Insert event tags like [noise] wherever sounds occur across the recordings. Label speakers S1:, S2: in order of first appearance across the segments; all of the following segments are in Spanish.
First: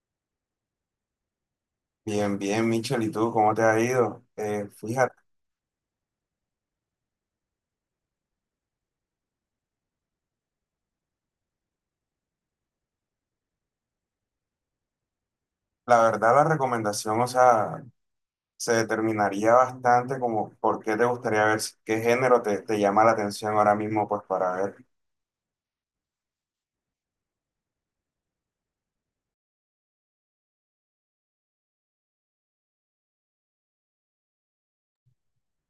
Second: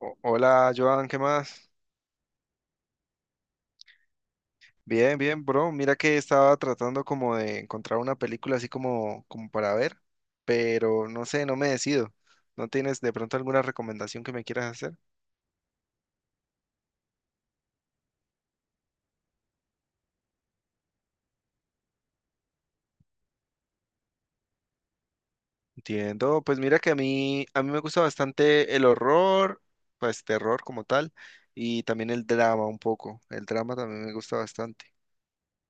S1: Hola, Joan, ¿qué más?
S2: Bien, bien, Michel, ¿y tú cómo te ha ido? Fíjate,
S1: Bien, bien, bro. Mira que estaba tratando como de encontrar una película así como para ver, pero no sé, no me decido. ¿No tienes de pronto alguna recomendación que me quieras hacer?
S2: la verdad la recomendación, o sea, se determinaría bastante como por qué te gustaría ver qué género te llama la atención ahora mismo, pues para ver.
S1: Entiendo. Pues mira que a mí me gusta bastante el horror, pues terror como tal, y también el drama un poco. El drama también me gusta bastante.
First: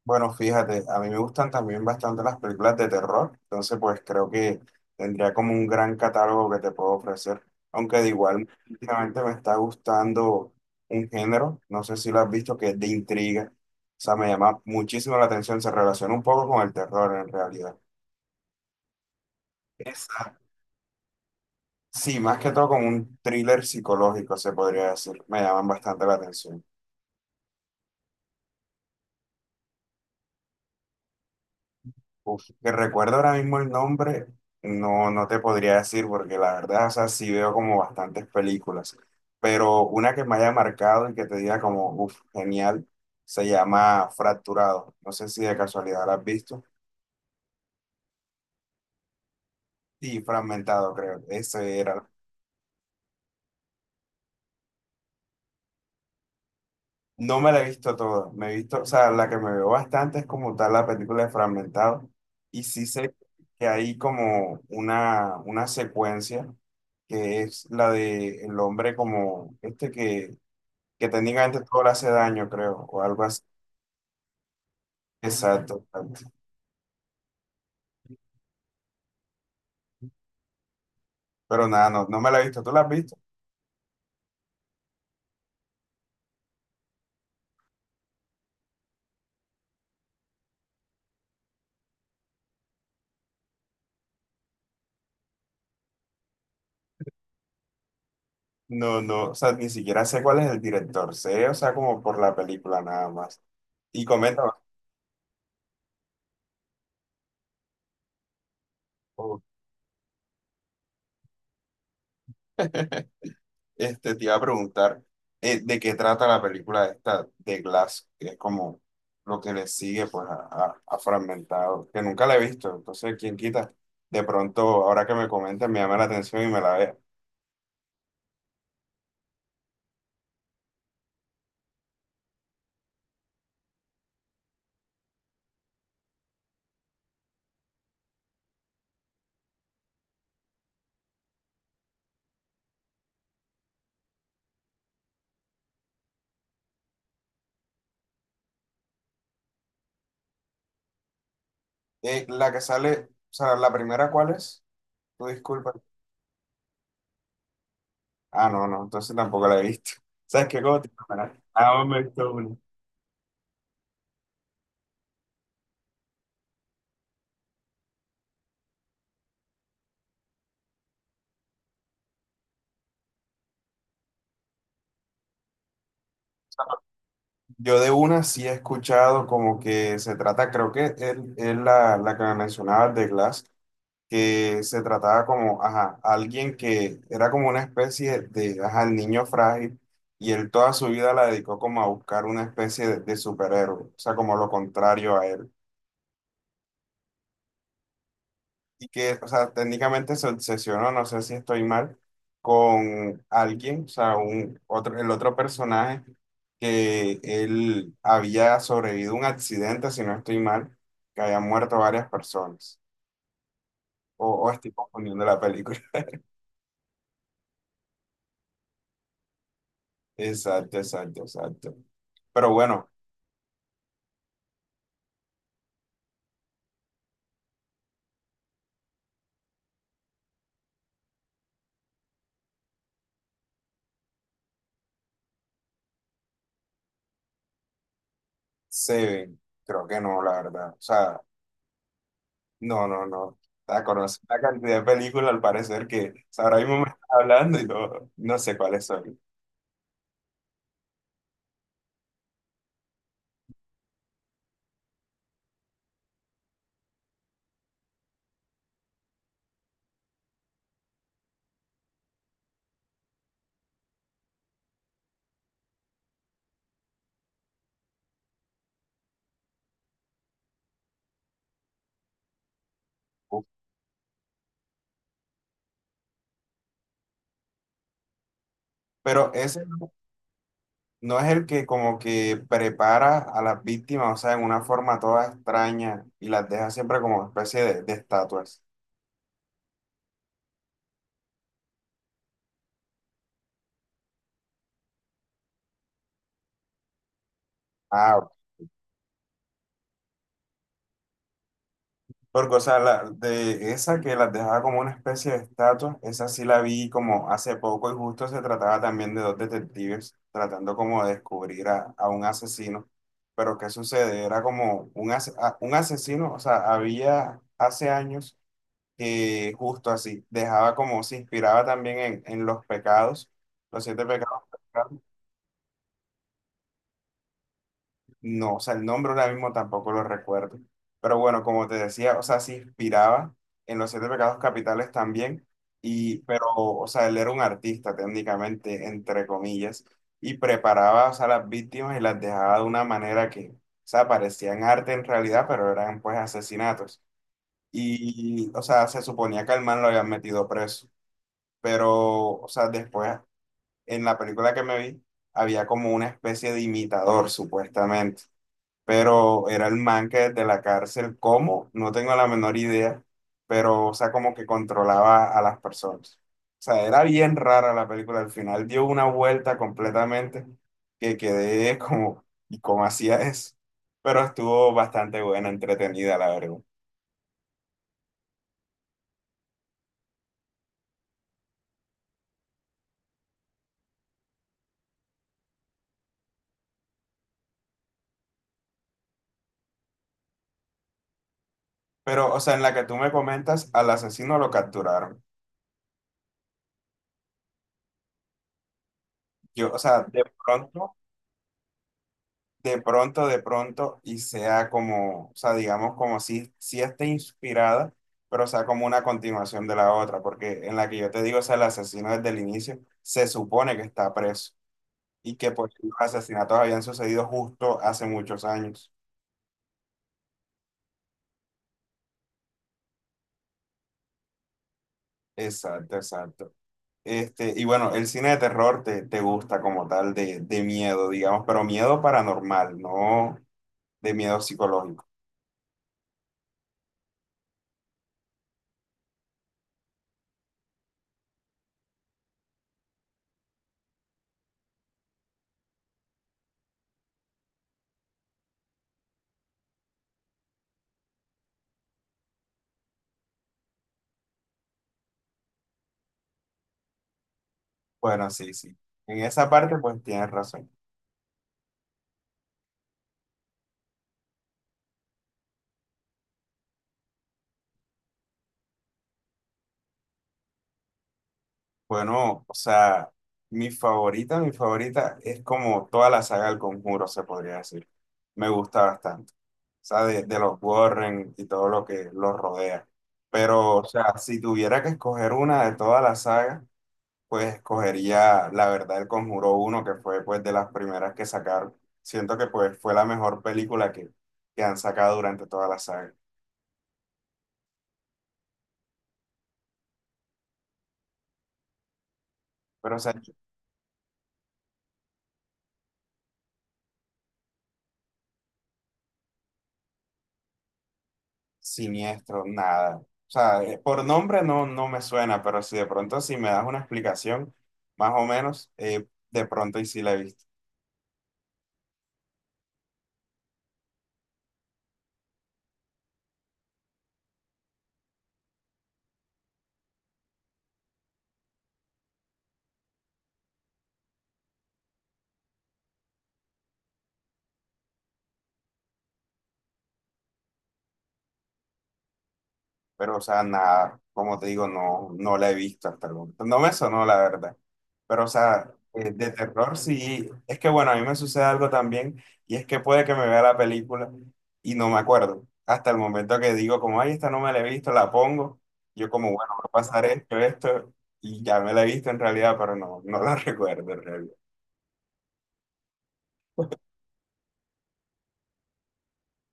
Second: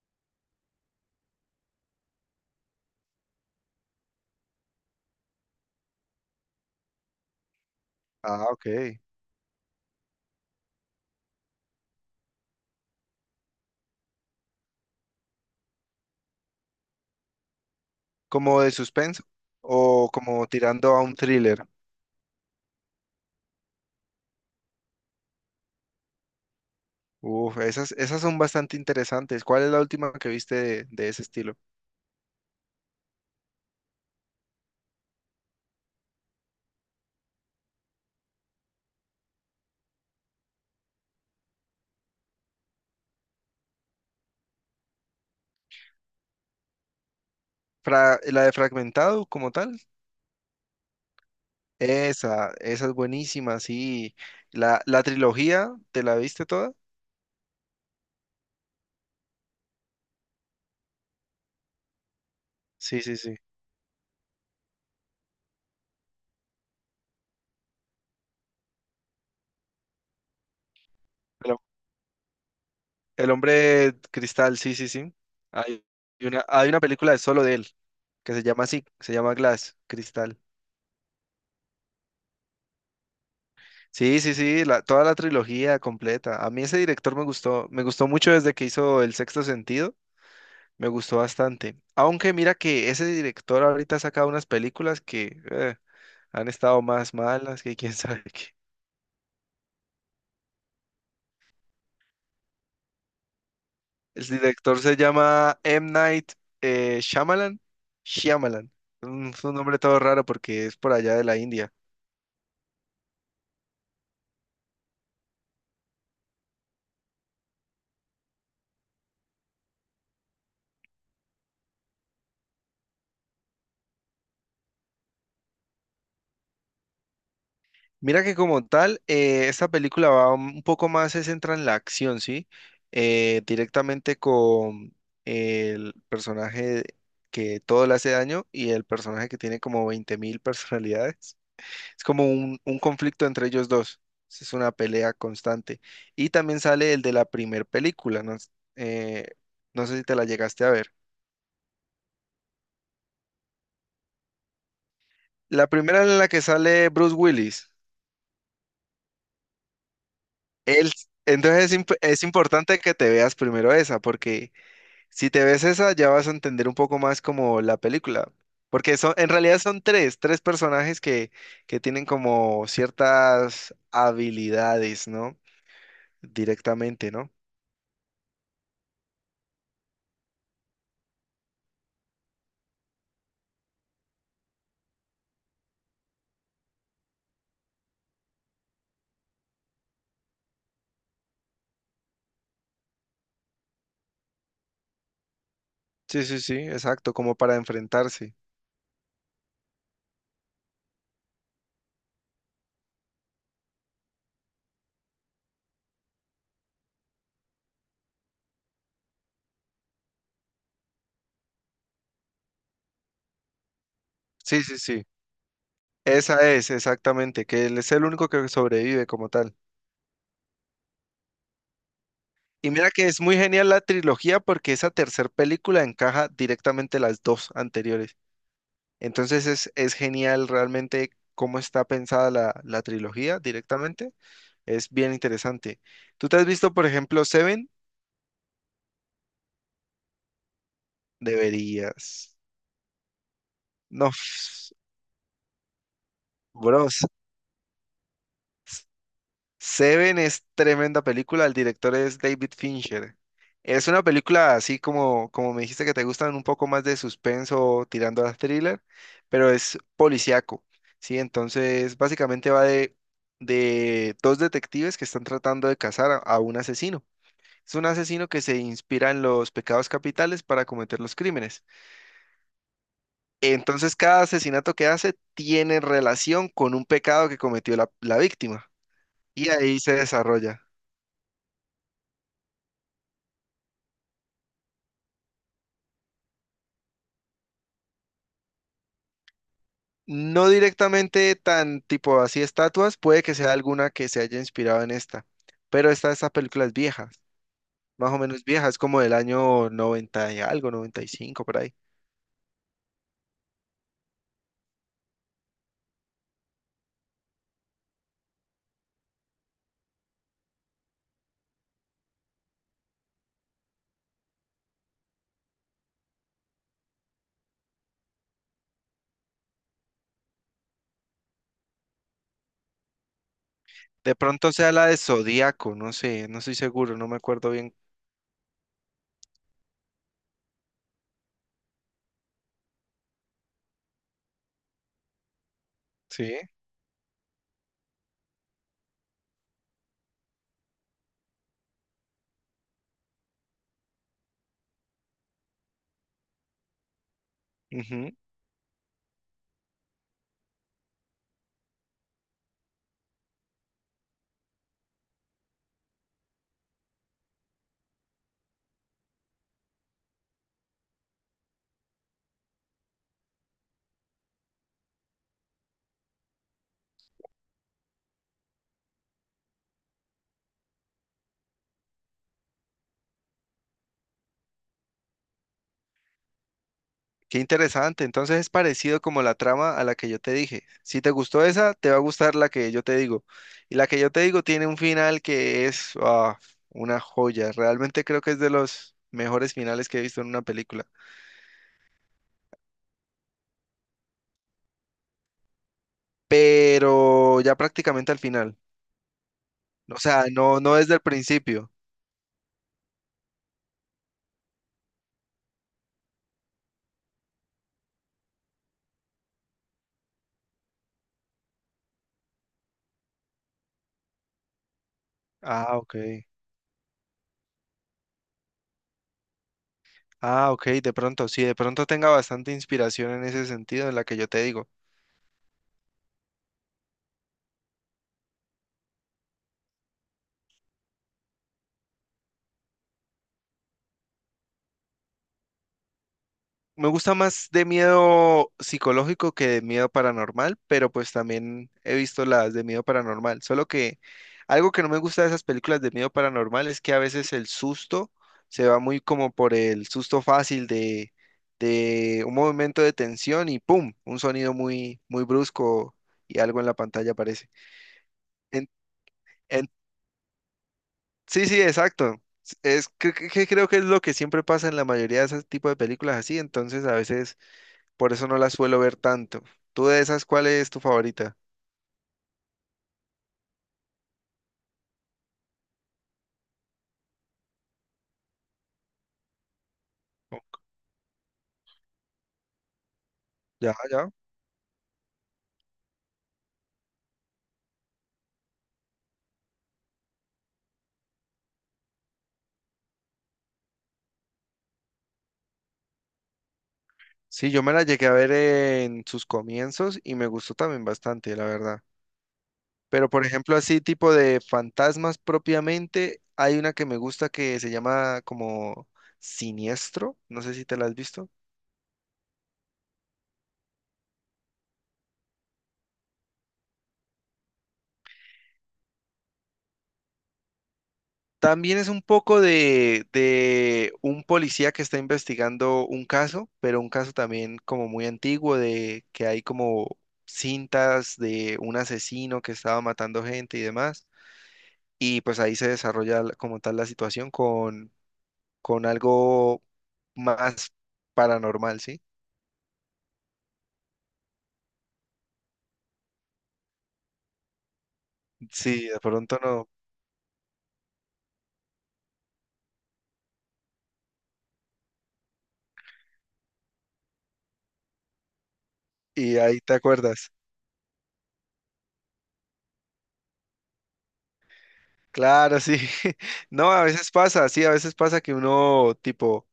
S2: Bueno, fíjate, a mí me gustan también bastante las películas de terror, entonces pues creo que tendría como un gran catálogo que te puedo ofrecer, aunque de igual
S1: Ah, ok.
S2: últimamente me está gustando un género, no sé si lo has visto, que es de intriga. O sea, me llama muchísimo la atención, se relaciona un poco con el terror en realidad.
S1: ¿Como de suspenso o
S2: Esa.
S1: como tirando a un thriller?
S2: Sí, más que todo como un thriller psicológico, se podría decir. Me llaman bastante la atención.
S1: Uf, esas son bastante interesantes. ¿Cuál es la última que viste de ese estilo?
S2: Uf, que recuerdo ahora mismo el nombre, no te podría decir, porque la verdad, o sea, sí veo como bastantes películas. Pero una que me haya marcado y que te diga como, uf, genial, se llama Fracturado. No sé si de casualidad la has visto.
S1: La de Fragmentado como tal.
S2: Y Fragmentado, creo. Esa era.
S1: Esa es buenísima, sí. La trilogía, ¿te la viste toda?
S2: No me la he visto toda, me he visto, o sea, la que me veo bastante es como tal la película de Fragmentado y sí
S1: Sí,
S2: sé
S1: sí, sí.
S2: que hay como una secuencia que es la de el hombre como este que
S1: El, hom-
S2: técnicamente todo le hace daño, creo, o algo
S1: el
S2: así.
S1: hombre cristal, sí, sí, sí.
S2: Exacto,
S1: Hay
S2: exacto.
S1: hay una película de solo de él, que se llama así, se llama Glass, Cristal.
S2: Pero nada, no me la he visto, ¿tú la has visto?
S1: Sí, sí, sí, toda la trilogía completa. A mí ese director me gustó mucho desde que hizo El Sexto Sentido. Me gustó bastante. Aunque mira que ese director ahorita ha sacado unas películas que han estado más malas que quién [laughs] sabe qué.
S2: No, no, o sea, ni siquiera sé cuál es el director, sé, o sea, como por la película nada más. Y
S1: El
S2: comenta.
S1: director se llama M. Night Shyamalan. Shyamalan. Es un nombre todo raro porque es por allá de la India.
S2: [laughs] Este, te iba a preguntar de qué trata la película esta de Glass, que es como lo que le sigue pues a, a Fragmentado, que nunca la he visto, entonces quién quita, de pronto ahora que me comentan me llama la atención y me la vea.
S1: Mira que como tal, esta película va un poco más, se centra en la acción, ¿sí? Directamente con el personaje que todo le hace daño y el personaje que tiene como 20.000 personalidades. Es como un conflicto entre ellos dos. Es una pelea constante. Y también sale el de la primer película. No, eh, no sé si te la llegaste a ver.
S2: La que sale, o sea, la primera ¿cuál es? Tú
S1: La
S2: disculpa.
S1: primera en la que sale Bruce Willis.
S2: Ah, no, no, entonces tampoco la he visto. [laughs] ¿Sabes qué?
S1: Él, entonces es,
S2: Ah, me he
S1: es
S2: visto una.
S1: importante que te veas primero esa, porque si te ves esa ya vas a entender un poco más como la película. Porque son, en realidad son tres personajes que tienen como ciertas habilidades, ¿no? Directamente, ¿no?
S2: Yo de una sí he escuchado como que se trata, creo que es la que me mencionabas de Glass que se trataba como, ajá, alguien que era como una especie de, ajá, el niño frágil, y él toda su vida la dedicó como a buscar una especie de superhéroe, o sea, como lo contrario a él.
S1: Sí, sí, sí, exacto, como para enfrentarse.
S2: Y que, o sea, técnicamente se obsesionó, no sé si estoy mal, con alguien, o sea, el otro personaje que él había sobrevivido a un accidente, si no estoy mal, que habían muerto varias personas. O
S1: Sí,
S2: estoy
S1: sí, sí.
S2: confundiendo la película.
S1: Esa es, exactamente, que él es el único que sobrevive como tal.
S2: Exacto, exacto, exacto. Pero
S1: Y
S2: bueno,
S1: mira que es muy genial la trilogía porque esa tercer película encaja directamente las dos anteriores. Entonces es genial realmente cómo está pensada la trilogía directamente. Es bien interesante. ¿Tú te has visto, por ejemplo, Seven?
S2: Seven, creo que no, la verdad. O sea,
S1: Deberías.
S2: no, no, no. O sea,
S1: No,
S2: conocí una cantidad de películas al parecer que o sea, ahora mismo me
S1: bro,
S2: estás [laughs] hablando y no, no sé cuáles son.
S1: Seven es tremenda película, el director es David Fincher. Es una película así como me dijiste que te gustan un poco más de suspenso tirando a thriller, pero es policíaco, ¿sí? Entonces básicamente va de dos detectives que están tratando de cazar a un asesino. Es un asesino que se inspira en los pecados capitales para cometer los crímenes.
S2: Uf.
S1: Entonces cada asesinato que hace tiene relación con un pecado que cometió la víctima
S2: Pero
S1: y
S2: ese
S1: ahí se desarrolla.
S2: no es el que como que prepara a las víctimas, o sea, en una forma toda extraña y las deja siempre como especie de estatuas.
S1: No directamente tan tipo así estatuas, puede que sea alguna que se haya inspirado en esta, pero esta película es vieja, más o
S2: Ah,
S1: menos vieja, es como del año 90 y algo, 95 por ahí.
S2: porque, o sea, la, de esa que las dejaba como una especie de estatua, esa sí la vi como hace poco y justo se trataba también de dos detectives tratando como de descubrir a un asesino. Pero ¿qué sucede? Era como un, un asesino, o sea, había hace años que justo así, dejaba como, se inspiraba también en los pecados, los siete
S1: De
S2: pecados.
S1: pronto sea la de Zodíaco, no sé, no estoy seguro, no me acuerdo bien.
S2: No, o sea, el nombre ahora mismo tampoco lo recuerdo. Pero bueno, como te decía, o sea, se inspiraba en los siete pecados capitales también, y,
S1: Sí.
S2: pero, o sea, él era un artista técnicamente, entre comillas, y preparaba, o sea, las víctimas y las dejaba de una manera que, o sea, parecían arte en realidad, pero eran pues asesinatos. Y, o sea, se suponía que al man lo habían metido preso, pero, o sea, después, en la película que me vi, había como una especie de imitador, supuestamente, pero era el man que desde la cárcel, ¿cómo? No tengo la menor idea, pero, o sea, como que controlaba a las personas. O sea, era bien rara la película, al final dio una vuelta completamente que quedé [laughs] como, ¿y cómo hacía eso? Pero estuvo bastante buena, entretenida, la verdad.
S1: Qué interesante. Entonces es parecido como la trama a la que yo te dije. Si te gustó esa, te va a gustar la que yo te digo. Y la que yo te digo tiene un final que es una joya. Realmente creo que es de los mejores finales que he visto en una película.
S2: Pero, o sea, en la que tú me comentas, al asesino lo capturaron.
S1: Pero ya prácticamente al final.
S2: Yo, o
S1: O
S2: sea, de
S1: sea, no, no desde
S2: pronto...
S1: el principio.
S2: De pronto, de pronto, y sea como, o sea, digamos como si, si esté inspirada, pero sea como una continuación de la otra, porque en la que yo te digo, o sea, el asesino desde el inicio se supone que está preso y que pues
S1: Ah,
S2: los
S1: ok.
S2: asesinatos habían sucedido justo hace muchos años.
S1: Ah, ok, de pronto, sí, de pronto tenga bastante inspiración en ese sentido en la que yo te digo.
S2: Exacto, exacto. Este, y bueno, el cine de terror te gusta como tal de miedo, digamos, pero miedo paranormal, no de miedo psicológico.
S1: Me gusta más de miedo psicológico que de miedo paranormal, pero pues también he visto las de miedo paranormal. Solo que algo que no me gusta de esas películas de miedo paranormal es que a veces el susto se va muy como por el susto fácil de un movimiento de tensión y ¡pum! Un sonido muy, muy brusco y algo en la pantalla aparece.
S2: Bueno, sí,
S1: En-
S2: sí. En esa
S1: en-
S2: parte pues tienes razón.
S1: sí, sí, exacto. Es que creo que es lo que siempre pasa en la mayoría de ese tipo de películas así, entonces a veces. Por eso no la suelo ver tanto. ¿Tú de esas cuál es tu favorita?
S2: Bueno, o sea, mi favorita es como toda la saga del Conjuro, se podría decir. Me gusta bastante. O sea, de
S1: Oh,
S2: los Warren y todo lo que los rodea.
S1: ya,
S2: Pero, o
S1: ya.
S2: sea, si tuviera que escoger una de toda la saga, pues escogería la verdad el Conjuro uno que fue pues de las primeras que sacaron. Siento que pues fue la mejor película que han sacado durante toda la saga.
S1: Sí, yo me la llegué a ver en sus comienzos y me gustó también bastante, la verdad.
S2: Pero, o
S1: Pero
S2: sea,
S1: por ejemplo, así tipo de fantasmas propiamente, hay una que me gusta que se llama como Siniestro. No sé si te la has visto.
S2: Siniestro, nada. O sea, por nombre no, no me suena, pero si de pronto si me das una explicación, más o menos, de pronto y si la he visto.
S1: También es un poco de un policía que está investigando un caso, pero un caso también como muy antiguo de que hay como cintas de un asesino que estaba matando gente y demás. Y pues ahí se desarrolla como tal la situación con, algo más paranormal, ¿sí?
S2: Pero, o sea, nada, como te digo, no, no la he visto hasta el momento. No me sonó, la verdad. Pero, o sea,
S1: Sí, de
S2: de
S1: pronto no.
S2: terror sí. Es que, bueno, a mí me sucede algo también, y es que puede que me vea la película y no me acuerdo. Hasta el momento que digo, como, ay, esta no me la he visto, la pongo. Yo como,
S1: Y
S2: bueno,
S1: ahí
S2: va a
S1: te
S2: pasar
S1: acuerdas.
S2: esto, esto, y ya me la he visto en realidad, pero no, no la [laughs] recuerdo en realidad.
S1: Claro, sí. [laughs] No, a veces pasa, sí, a veces pasa que uno tipo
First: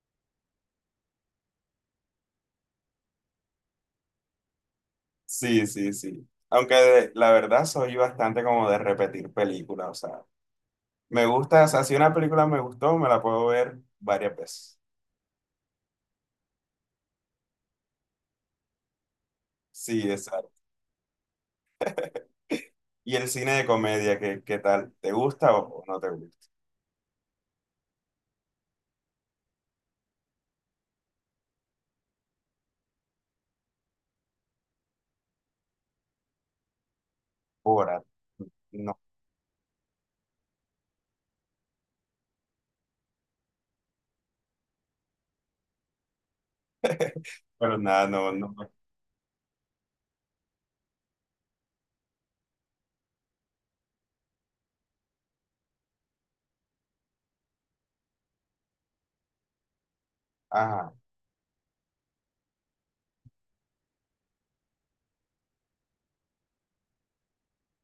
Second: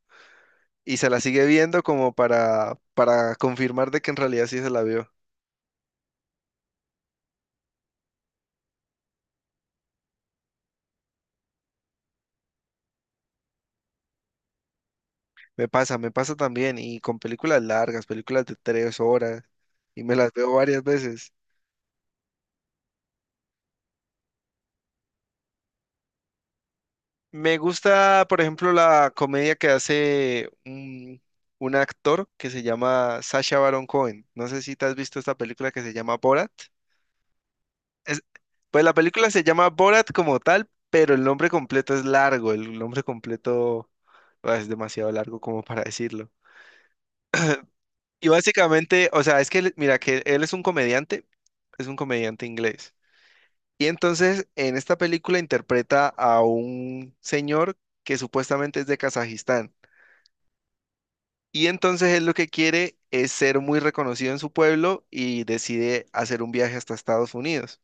S1: y se la sigue viendo como para confirmar de que en realidad sí se la vio.
S2: Sí, sí, sí. Aunque de- la verdad soy bastante como de repetir películas, o sea. Me gusta, o sea, si una película me gustó, me la puedo ver varias veces.
S1: Me pasa también, y con películas largas, películas de 3 horas,
S2: Sí,
S1: y me las
S2: exacto.
S1: veo varias veces.
S2: ¿Y el cine de comedia, qué, qué tal? ¿Te gusta o no te gusta?
S1: Me gusta, por ejemplo, la comedia que hace un actor que se llama Sacha Baron Cohen. No sé si te has visto esta película que se llama Borat.
S2: Ahora,
S1: Es- pues la
S2: no,
S1: película se llama Borat como tal, pero el nombre completo es largo, el nombre completo es demasiado largo como para decirlo.
S2: pero nada,
S1: Y
S2: no, no.
S1: básicamente, o sea, es que, mira, que él es un comediante inglés. Y entonces, en esta película interpreta a un señor que supuestamente es de Kazajistán.
S2: Ajá,
S1: Y entonces él lo que quiere es ser muy reconocido en su pueblo y decide hacer un viaje hasta Estados Unidos.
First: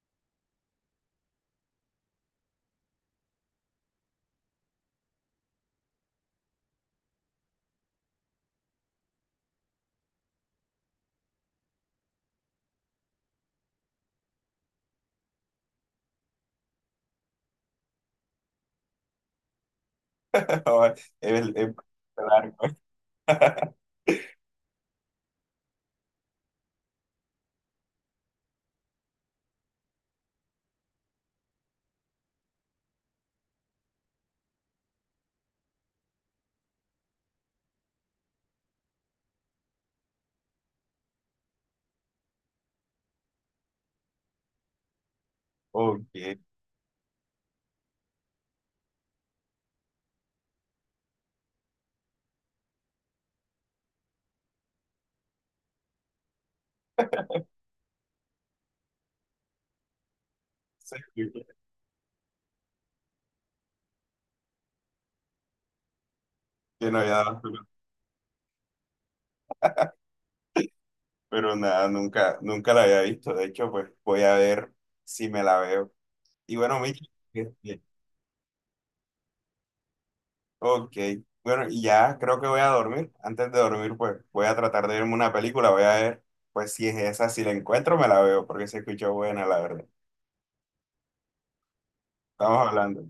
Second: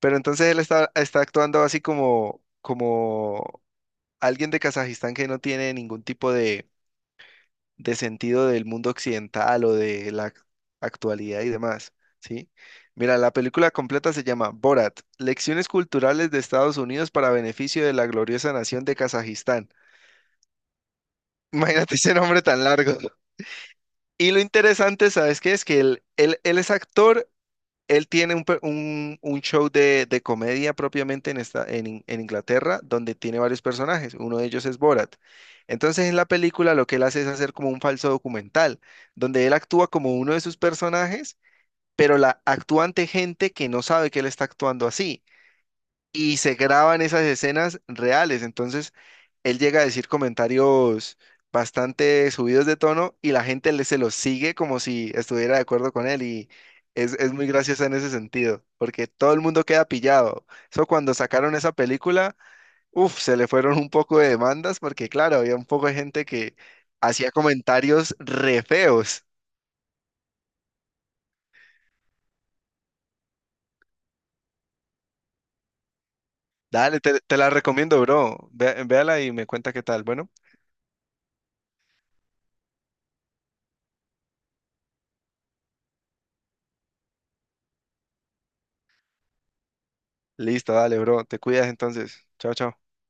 S1: Pero entonces él está actuando así como, como alguien de Kazajistán que no tiene ningún tipo de sentido del mundo occidental o de la actualidad y demás, ¿sí? Mira, la película completa se llama Borat, Lecciones culturales de Estados Unidos para beneficio de la gloriosa nación de Kazajistán. [laughs]
S2: [laughs] es
S1: Imagínate ese nombre
S2: largo.
S1: tan largo.
S2: [laughs]
S1: Y lo interesante, ¿sabes qué? Es que él es actor él tiene un show de comedia propiamente en, esta, en, In- en Inglaterra, donde tiene varios personajes. Uno de ellos es Borat. Entonces, en la película lo que él hace es hacer como un falso documental, donde él actúa como uno de sus personajes, pero la actúa ante gente que no sabe que él está actuando así
S2: Ok,
S1: y
S2: sí,
S1: se graban esas escenas reales. Entonces, él llega a decir comentarios bastante subidos de tono y la gente le, se los sigue como si estuviera de acuerdo con él y es muy graciosa en ese sentido, porque todo el mundo queda pillado. Eso
S2: sí,
S1: cuando
S2: sí.
S1: sacaron esa película, uff, se le fueron un poco de demandas porque claro, había un poco de gente que
S2: Que no había
S1: hacía
S2: dado,
S1: comentarios re feos.
S2: pero nada, nunca, nunca la había visto. De hecho, pues voy a ver si me la veo. Y bueno,
S1: Dale,
S2: Miki,
S1: te la recomiendo, bro. Véala y me cuenta qué tal. Bueno,
S2: ok, bueno, y ya creo que voy a dormir. Antes de dormir, pues voy a tratar de verme una película, voy a ver, pues si es esa, si la encuentro, me la veo, porque se escuchó buena, la verdad.
S1: listo, dale, bro. Te cuidas entonces. Chao,
S2: Estamos
S1: chao.
S2: hablando.